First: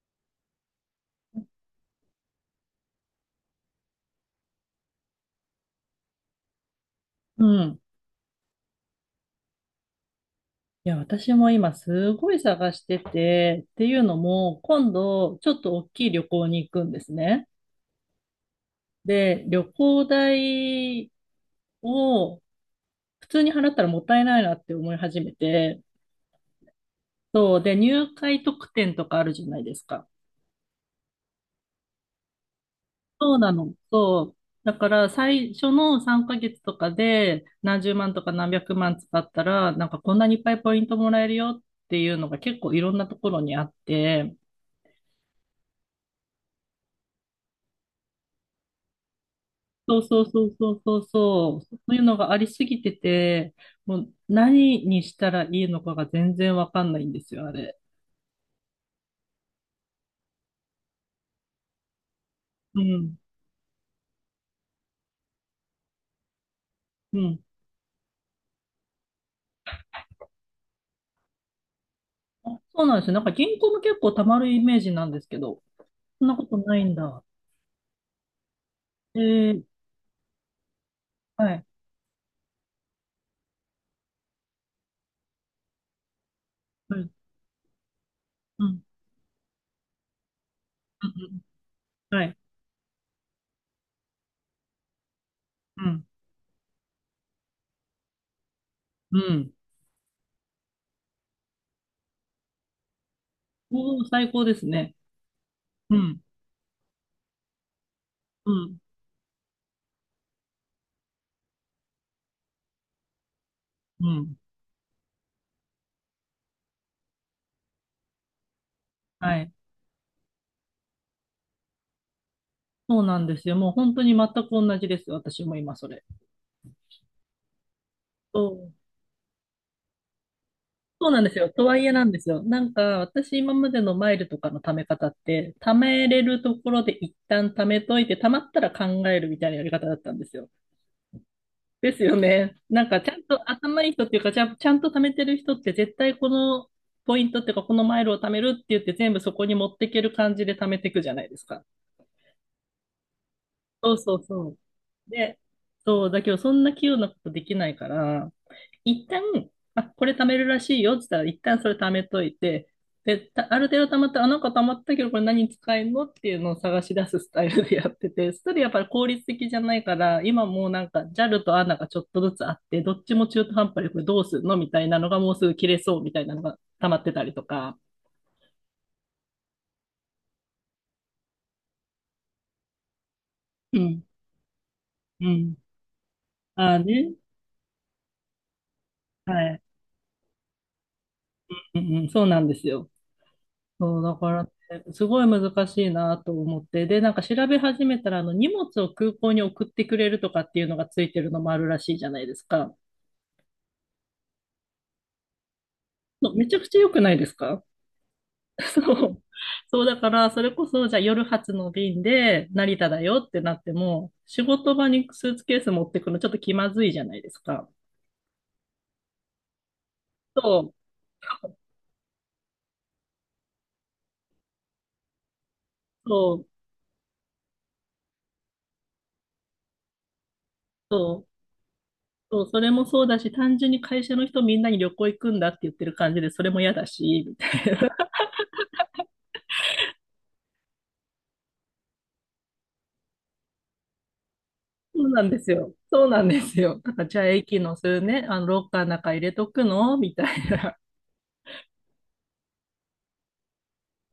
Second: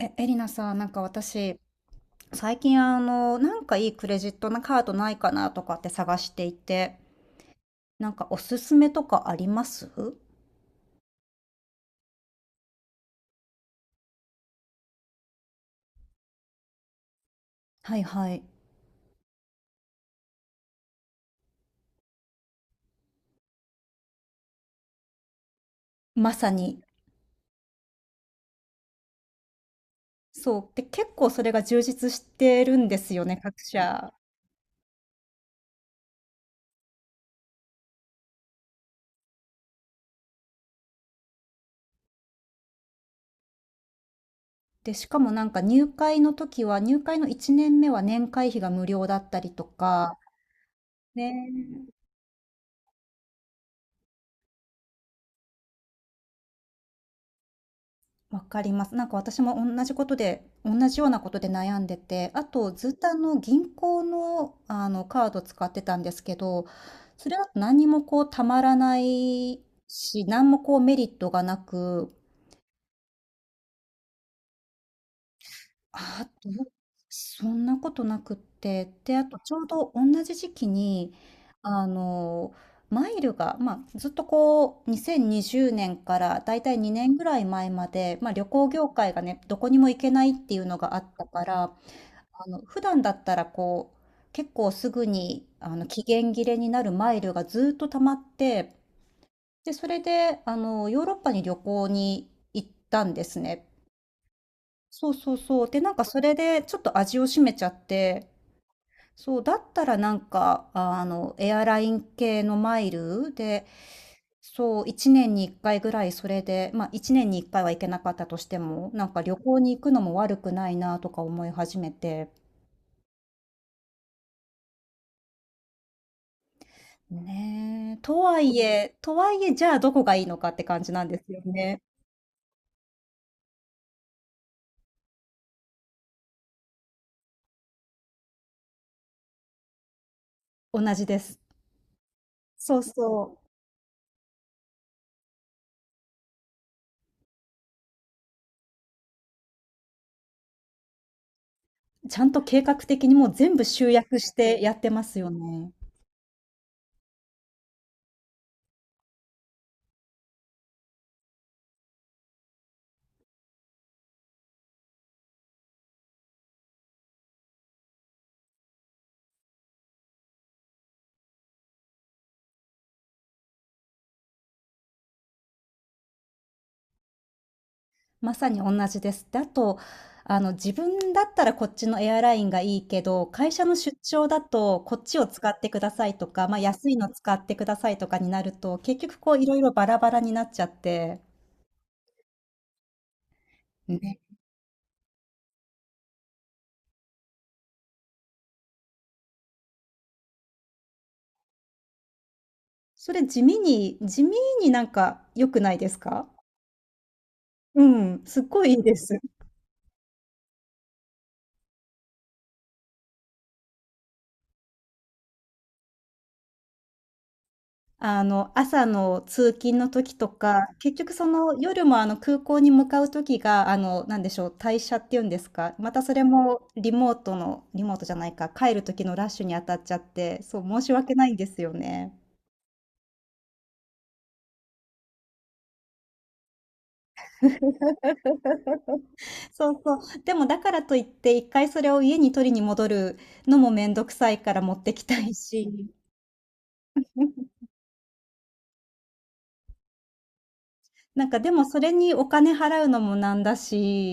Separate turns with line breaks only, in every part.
エリナさん、なんか私、最近なんかいいクレジットのカードないかなとかって探していて、
うん。
なんかおすすめとかあります？
いや、私も今すごい探してて、っていうのも、今度ちょっと大きい旅行に行くんですね。
はいはい。
で、旅行代を普通に払ったらもったいないなって思い始めて、
まさに。
そう。で、入会特典とかあるじゃないですか。
そう。で、結構それが充実してるんですよ
そ
ね、
うな
各
の。
社。
そう。だから最初の3ヶ月とかで何十万とか何百万使ったら、なんかこんなにいっぱいポイントもらえるよっていうのが結構いろんなところにあって、
で、しかもなんか入会の時は、入会の1年目は年会費が無料だったりと
そう
か。
そうそうそうそう
ね。
そう、そういうのがありすぎてて、もう何にしたらいいのかが全然わかんないんですよ、あれ。
わかります。なんか私も同じことで、同じようなことで悩んでて、あと
う
ずっとあ
ん、
の銀行の、あのカード使ってたんですけど、
う
それ
ん。
だと何もこうたまらないし、何もこうメリットがなく。
あ、そうなんですよ。なんか銀行も結構たまるイメージなんですけど、
ああ、
そんなこ
ど
と
う。
ないんだ。
そんなことなくって、で、
え
あとちょ
ー、
うど同じ時期に、
はい、
あの、マイルが、まあ、ずっとこう、2020年からだいたい
はい、う
2
ん、
年ぐらい前まで、まあ、旅
う
行
ん、
業界がね、どこにも行けないっていうのがあったから、
うん、はい、
普段だったらこう、結構すぐに、
う
期
ん、
限切れになるマイルがずっと溜まって、
うん。
で、それで、ヨーロッパに旅行に行ったんですね。
おお、最高ですね。
そうそうそう。で、なん
う
かそ
ん、
れでちょっと味を占めちゃって、
うん、
そう、だったらなんか、エアライン系のマイルで、
うん。
そう、1年に1回ぐらいそれで、まあ1年に1回は行けなかったとしても、なんか旅
はい。
行に行くのも悪くないなとか思い始めて。
そうなんですよ。もう本当に全く同じです。私も今それ。
ねえ、とは
そ
い
う、
え、とはいえ、じゃあどこがいいのかって感じなん
そう
で
なん
す
です
よ
よ。とは
ね。
いえなんですよ。なんか、私今までのマイルとかの貯め方って、貯めれるところで一旦貯めといて、貯まったら考えるみたいなやり方だったんですよ。
同じです。
ですよね。
そう
なんか、ちゃん
そ
と頭いい人っていうか、ちゃんと貯めてる人って絶対このポイントっていうか、このマイルを貯めるって言って全部そこに持っていける感じで貯めていくじゃないですか。
う。ちゃんと計画的にもう全部集
そうそ
約
う
し
そ
てやってま
う。
すよ
で、
ね。
そう、だけどそんな器用なことできないから、一旦、あ、これ貯めるらしいよって言ったら、一旦それ貯めといて、で、ある程度貯まったら、あ、なんか貯まったけど、これ何に使えるのっていうのを探し出すスタイルでやってて、それやっぱり効率的じゃないから、今もうなんか JAL と ANA がちょっとずつあって、どっちも中途半端でこれどうするのみたいなのがもうすぐ切れそうみたいなのが溜まってたりとか。
まさに同じです。で、あと、自分だったらこっちのエアラインがいいけど、会社の
う
出
ん、
張だとこっちを
う
使
ん。
ってくださいとか、まあ、
ああ
安いの
ね。
使ってくださいとかになると、結局こ
は
ういろい
い。
ろバラバラになっちゃって、
うん、うん、そうなんですよ。そう、だ
ね。
からね、すごい難しいなと思って。で、なんか調べ始めたら、荷物を空港に送ってくれるとかっていうのがついてるのもあるらしいじゃないですか。
それ地味に地味になんか良くないですか？
そう、めちゃくちゃ良くないですか？
うん、すっ ごいいい
そ
です。
う。そう、だから、それこそ、じゃあ夜発の便で成田だよってなっても、仕事場にスーツケース持ってくのちょっと気まずいじゃないですか。
朝の通勤の時と
そ
か、
う、
結局その夜もあの空港に向かう時が、なんでしょう、退社っていうんですか、またそれ
そう、
もリモートのリモートじゃないか、帰る時のラッシュに当たっちゃって、そう、申し訳な
そ
いん
う、
ですよね。
そう、それもそうだし、単純に会社の人みんなに旅行行くんだって言ってる感じで、それも嫌だし、
そうそう。でもだからといって、一回それを家に取りに戻るのもめんどくさいから持ってき
そう
た
なん
い
ですよ。
し、
そうなんですよ。なんか、じゃあ駅のするね、ロッカーの中入れとくのみたいな。
なんかでもそれにお金払うのもなんだ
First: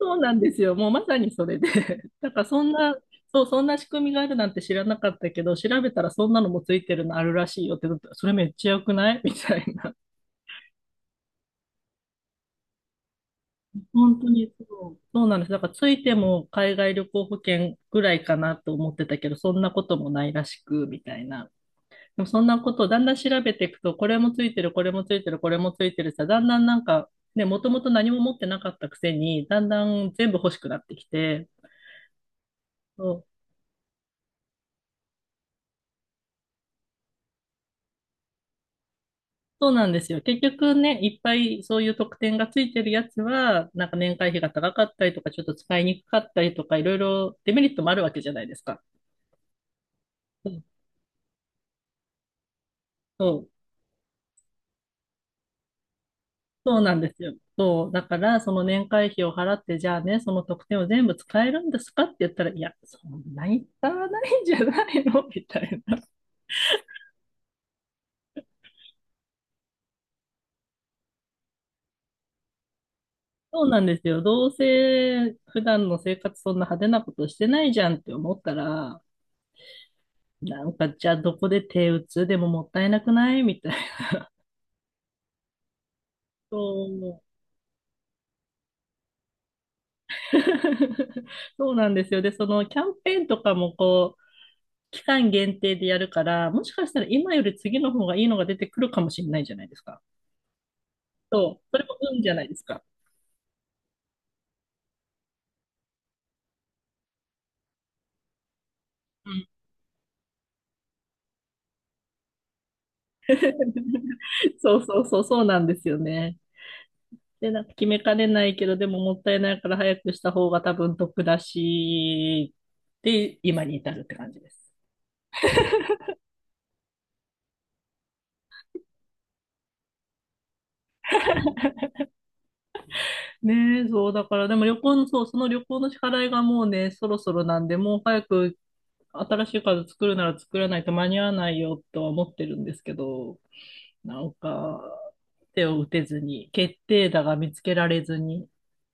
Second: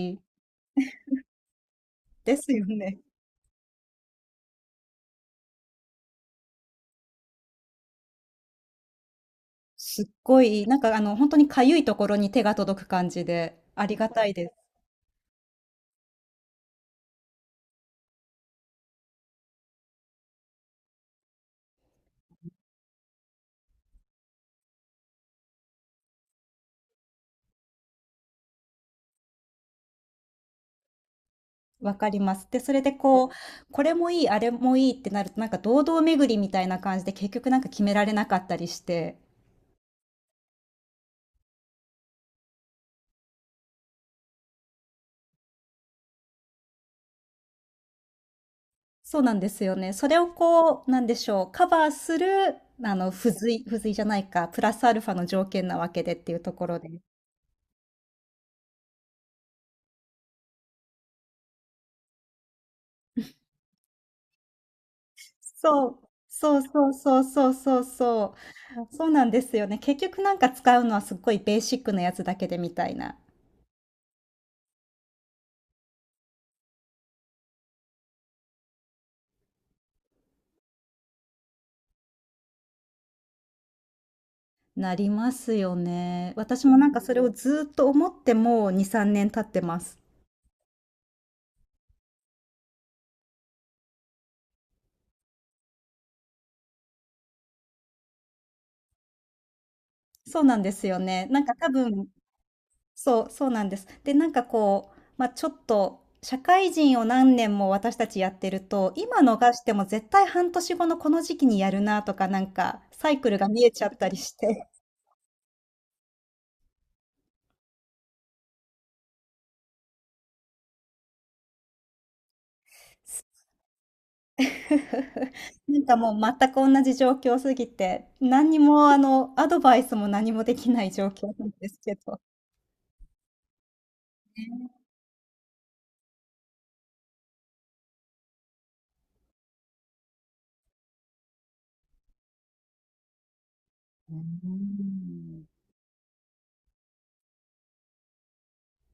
そうなんですよ。もうまさにそれで。なん
で
か
す
そ
よ
んな、
ね。
そう、そんな仕組みがあるなんて知らなかったけど、調べたらそんなのもついてるのあるらしいよってなったら、それめっちゃ良くないみたいな。
すっごい、なんか本当にかゆいところに手が届く感じで、ありが
本
た
当
いで
に
す。
そう、そうなんです。だからついても海外旅行保険ぐらいかなと思ってたけど、そんなこともないらしく、みたいな。でもそんなことをだんだん調べていくと、これもついてる、これもついてる、これもついてるさ、だんだんなんか、ね、もともと何も持ってなかったくせに、だんだん全部欲しくなってきて、
わかります。で、それで
そ
こう、
う、
これもいい、あれもいいってなると、なんか堂々巡りみたいな感じで、結局なんか決められなかったりして。
そうなんですよ。結局ね、いっぱいそういう特典がついてるやつは、なんか年会費が高かったりとか、ちょっと使いにくかったりとか、いろいろデメリットもあるわけじゃないですか。
そうなんですよね。それを
うん、
こう、なんでしょう、カバーする、
そ
付
う、
随付随じゃないか、プラスアルファの条件なわけでっていうところ
そう
で。
なんですよ。そう。だから、その年会費を払って、じゃあね、その特典を全部使えるんですかって言ったら、いや、そんなに使わないんじゃないのみたい
そ
な。
う。そうそうそうそうそうそう。そうなんですよね。結局なんか使うのはすっごいベーシックなやつだけでみたいな。
そうなんですよ。どうせ普段の生活そんな派手なことしてないじゃんって思ったら、なんかじゃあどこで手打つでももったいなくないみたいな。
なりますよね。
そ
私もなんかそれ
う。
をずっと思ってもう2、3年経ってます。
そうなんですよ。で、そのキャンペーンとかもこう、期間限定でやるから、もしかしたら今より次の方がいいのが出てくるかもしれないじゃないですか。
そうなんですよね。なんか
そう。
多
それも
分、
運じゃないですか。
そう、そうなんです。で、なんかこう、まあ、ちょっと、社会人を何年も私たちやってると、今
うん。
逃しても絶対半年後のこの時期にやるなとか、なんかサイクルが見えちゃったりし て。
そうそうそう、そうなんですよね。で、なんか決めかねないけど、でももったいないから早くした方が多分得だし、で、今に至るって感じです。
なんかもう全く同じ状況すぎて、何にもアドバイスも何もできない状況なんですけど。
ねえ、そう、だから、でも旅行の、そう、その旅行の支払いがもうね、そろそろなんで、もう早く新しいカード作るなら作らないと間に合わないよとは思ってるんですけど、
うー
なんか、
ん
手を打てずに、決定打が見つけられずに、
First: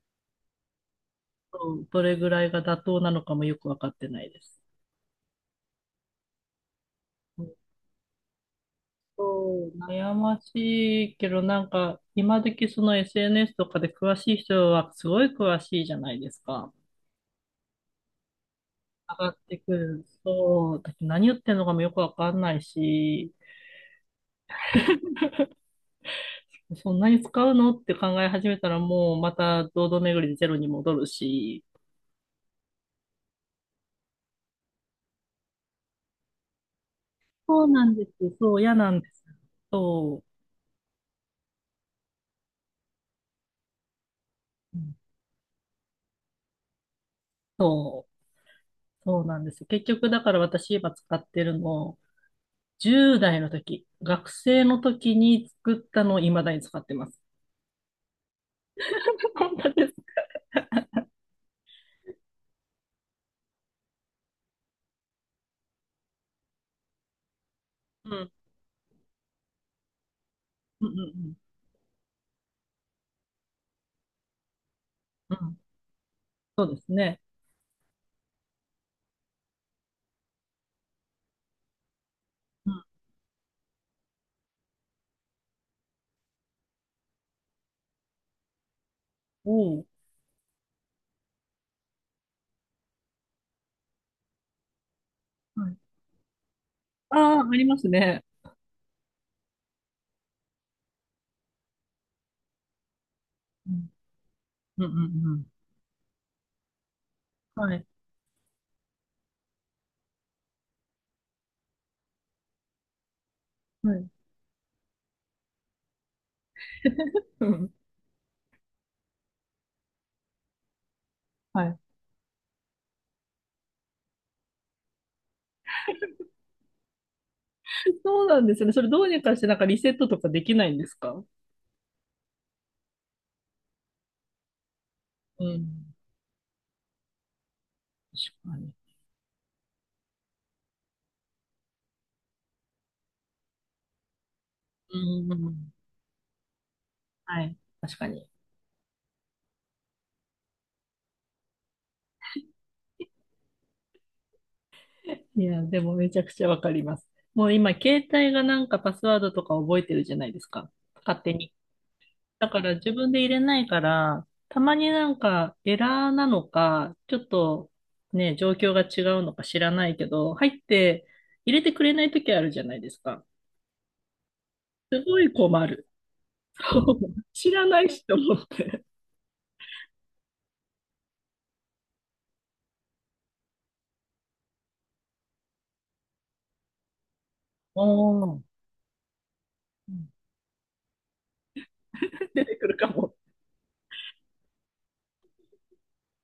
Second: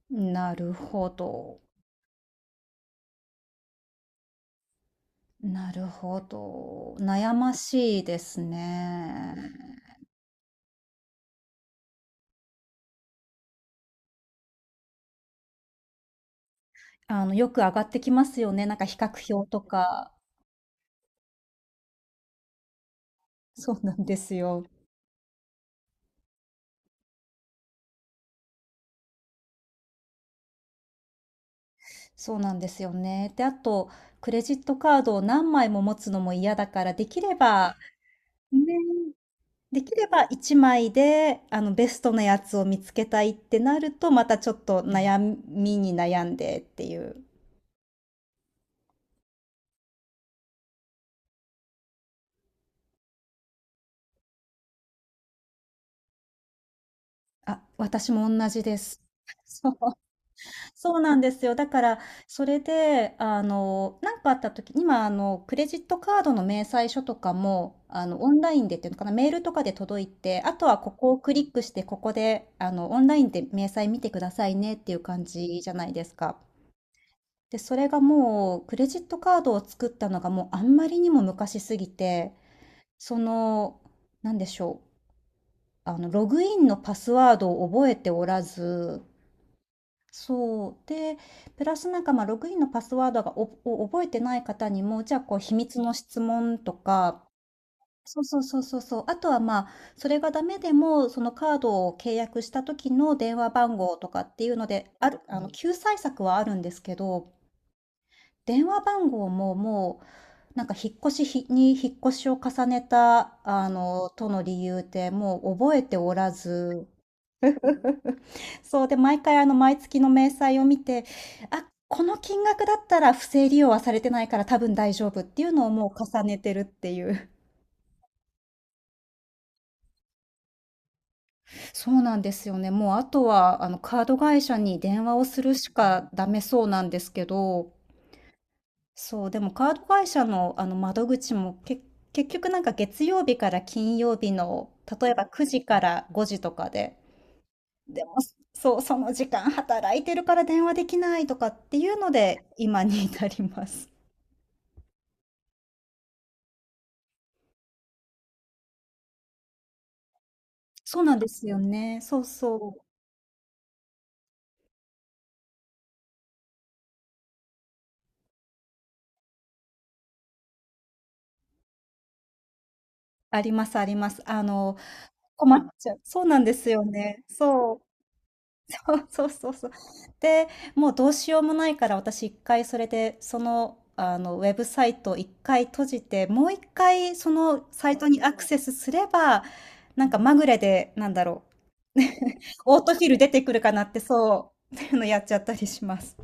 なるほど。
そう、どれぐらいが妥当なのかもよくわかってないです。
なるほど。悩ましいですね。
そう、悩ましいけど、なんか、今時その SNS とかで詳しい人はすごい詳しいじゃないですか。
よく上がってきますよね。なんか比
上が
較
っ
表
て
と
くる。
か。
そう。だって何言ってんのかもよくわかんないし、
そうなんですよ。
そんなに使うのって考え始めたらもうまた堂々巡りでゼロに戻るし。
そうなんですよね。で、あと、クレジットカードを何枚も持つのも嫌だから、できれ
そう
ば、
なんです。そ
ね、
う、嫌なんです。
できれ
そ
ば1枚で、ベストなやつを見つけたいってなると、またちょっ
う。う
と
ん、
悩みに悩んでっていう。
そう。そうなんです。結局、だから私今使ってるの、10代の時、学生の時に作ったのを未だに使ってます。
あ、私も同じです。
本
そ
当
う
です。
そうなんですよ。だから、それで、なんかあった時、今、クレジットカードの明細書とかも、
う
オ
ん。
ンラインでっていうのかな、メールとかで届いて、あとは
う
こ
ん、う
こをク
ん、
リックして、ここで、オンラインで明細見てくださいねっていう感
うん。う
じ
ん。
じゃないですか。
ですね。
で、それがもう、クレジットカードを作ったのがもうあんまりにも昔すぎて、
うん。
その、なんでしょう、ログインのパスワードを覚えておらず、
おお。
そう。で、プラスなんか、ログインのパスワードが、おを覚えてない方にも、じゃあ、こう、秘
はい。
密の質問とか。
ああ、あります
そ
ね。
うそうそうそうそう。あとは、あ、それがダメでも、そのカードを契約した時の電話
う
番
ん。
号とかっていうの
う
で、
ん、う
ある
ん、う
あの、
ん。
救済策はあるんですけど、
はい。
電話番号も、もう、なんか、引っ越しを重ねた、
はい。
との理由で、もう覚えておらず。
うん。
そう。で、毎月の明細を見て、
は
あ、
い。
この金額だったら不正利用はされてないから多分大丈夫っていうのをもう重ねてるっていう。
そうなんですね。それどうにかしてなんかリセットとかできないんですか？
そうなんですよね。もうあとはあのカード会社に電話をす
う
るし
ん。
かダメそうなんですけど、
確かに。
そう、でもカード会社のあの窓口も結局なんか月曜日から金曜日の
う
例えば
ん、う
9
ん、う
時
ん。
から5時とかで、
はい。確
で
か
も
に。
そう、その時間働いてるから電話できないとかっていうので今に至ります。
いや、でもめちゃくちゃわかります。もう今、携帯がなんかパスワードとか覚えてるじゃないですか。
そうなん
勝
で
手
す
に。
よね。そう
だか
そ
ら
う。
自分で入れないから、たまになんかエラーなのか、ちょっとね、状況が違うのか知らないけど、入って入れてくれない時あるじゃないですか。
ありますあります。
すごい
困っ
困る。
ちゃう。そうなんです
そ
よ
う、
ね。
知ら
そ
な
う。
いしと思って。
そうそうそうそう。で、もうどうしようもないから、私1回それで、ウェブサイトを1回閉じて、もう1回その
お
サイトにア
ー、
クセスすれば、なんかまぐれで、なんだろう、
出てくる
オー
か
トフィ
も。
ル出てくるかなって、そう、っていうのやっちゃったりします。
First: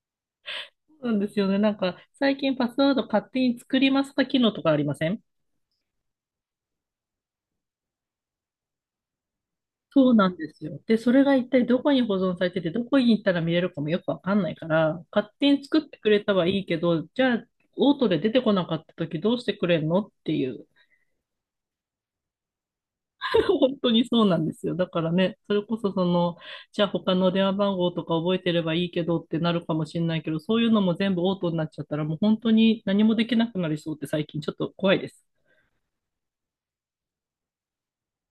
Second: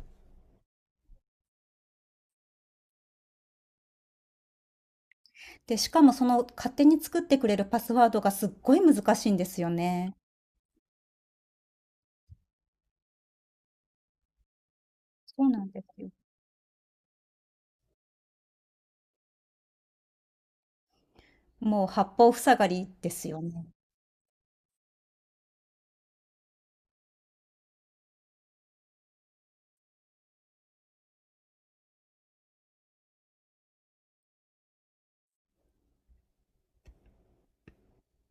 そうなんですよね。なんか、最近パスワード勝手に作りますか機能とかありません？
で、しかもその勝手に作ってくれるパスワードがすっごい難しいんですよ
そう
ね。
なんですよ。で、それが一体どこに保存されてて、どこに行ったら見れるかもよくわかんないから、勝
そう
手に
なん
作っ
で
て
す
く
よ。
れたはいいけど、じゃあ、オートで出てこなかった時どうしてくれんのっていう。
もう八方塞がりですよ ね。
本当にそうなんですよ。だからね、それこそその、じゃあ他の電話番号とか覚えてればいいけどってなるかもしれないけど、そういうのも全部オートになっちゃったら、もう本当に何もできなくなりそうって最近ちょっと怖いです。